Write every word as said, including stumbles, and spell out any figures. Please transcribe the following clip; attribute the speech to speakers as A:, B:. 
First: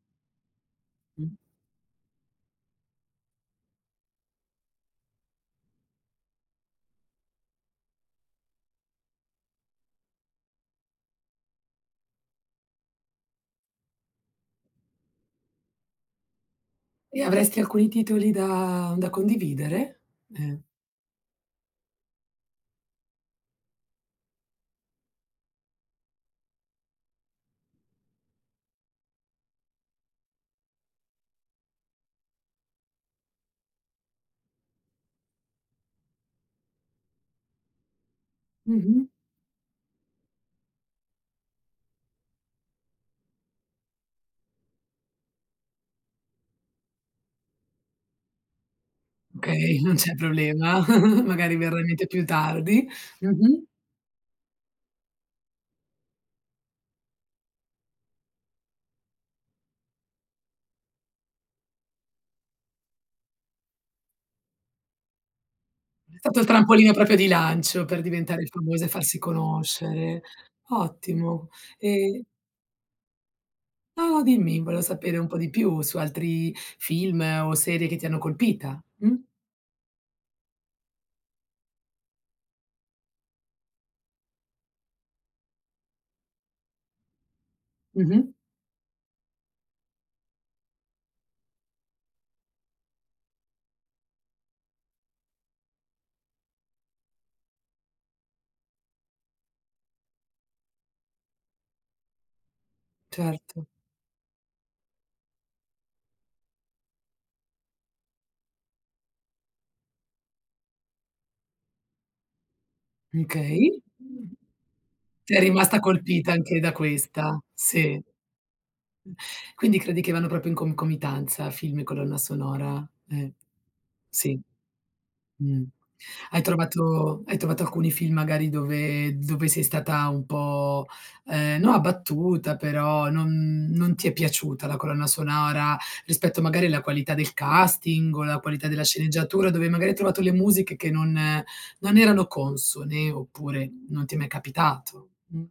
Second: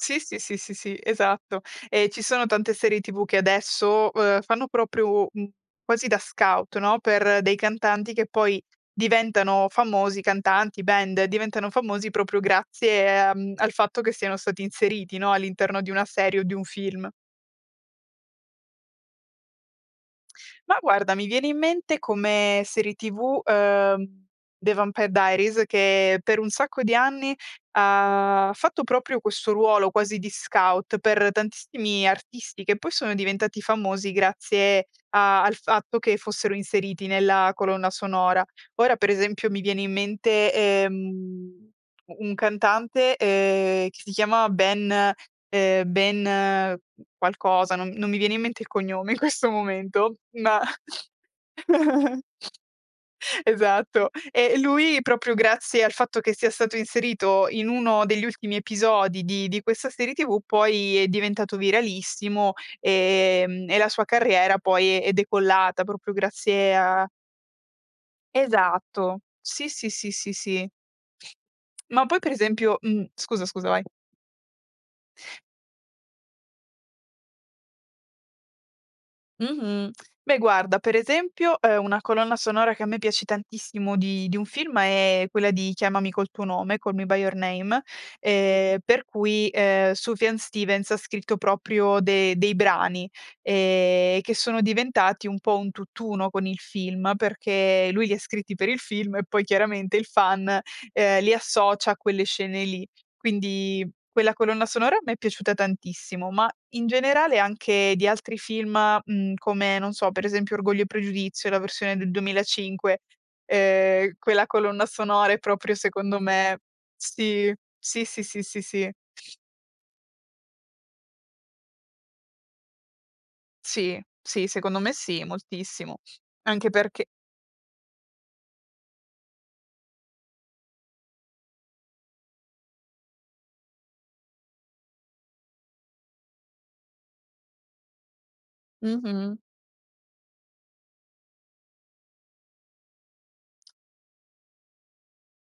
A: Sì, sì, sì, sì, sì,
B: Mh.
A: esatto. E ci sono tante serie TV che adesso, uhm, fanno proprio, mhmm, quasi da scout, no, per dei cantanti che poi diventano famosi cantanti, band diventano famosi proprio grazie, uhm, al fatto che siano stati inseriti, no, all'interno di una serie o di un film.
B: E avresti alcuni titoli da da condividere? Ehm.
A: Ma guarda, mi viene in mente come serie TV, uhm, The Vampire Diaries che per un sacco di anni ha fatto proprio questo ruolo, quasi di scout per tantissimi artisti che poi sono diventati famosi grazie a al fatto che fossero inseriti nella colonna sonora. Ora
B: Mh-mh.
A: per esempio, mi viene in mente, ehm, un cantante, ehm, che si chiamava Ben ehm, Ben, qualcosa, non non mi viene in mente il cognome in questo
B: Okay, non c'è
A: momento, ma
B: problema. Magari verrà in mente più tardi. Mh-mh.
A: esatto. Eh, e lui proprio grazie grazie al fatto che sia stato inserito, in uno degli ultimi episodi di di questa serie TV poi, è diventato viralissimo, ehm, e la sua carriera poi è decollata propro
B: È stato il
A: grazie
B: trampolino
A: a
B: proprio di lancio per diventare il famoso e farsi
A: Esatto, sì, sì, sì,
B: conoscere.
A: sì, sì.
B: Ottimo,
A: Ma poi
B: ehm
A: per esempio mhmm, scusa, scusa vai.
B: No, no dimmi volevo sapere un po' di più su altri film o serie che ti hanno colpita mh?
A: Mh-mh. Beh guarda, per esempio, uhm, una colonna sonora che a me piace tantissimo di di un film è quella di Chiamami col tuo nome, "Call me by your name",
B: Mh-mh.
A: ehm per cui, ehm, Sufjan Stevens scritto proprio de dei brani, ehm, che sono diventati un po' un tutt'uno con il film, perché lui li ha scritti per il film e poi chiaramente il fan, ehm, li associa a quelle scene lì.
B: Certo.
A: Quindi, quella colonna sonora mi è piaciuta tantissimo, ma in generale anche di altri film, mhmm, come, non so, per esempio Orgoglio e Pregiudizio, la versione del duemilacinque,
B: Okay.
A: ehm, quella colonna sonora è
B: Sei
A: proprio
B: rimasta
A: secondo
B: colpita anche
A: me
B: da questa?
A: sì,
B: Sì.
A: sì, sì, sì, sì, sì.
B: Quindi credi che vanno proprio in concomitanza film e colonna sonora? Eh.
A: Sì,
B: Sì
A: sì secondo me sì,
B: mh.
A: moltissimo.
B: Hai
A: Anche perch
B: trovato hai trovato alcuni film magari dove dove sei stata un po', ehm, no abbattuta però non non ti è piaciuta la colonna sonora, rispetto magari alla qualità del casting o la qualità della
A: Mh-mh.
B: sceneggiatura dove magari hai trovato le musiche che non non erano consone oppure non ti è mai capitato? Mh.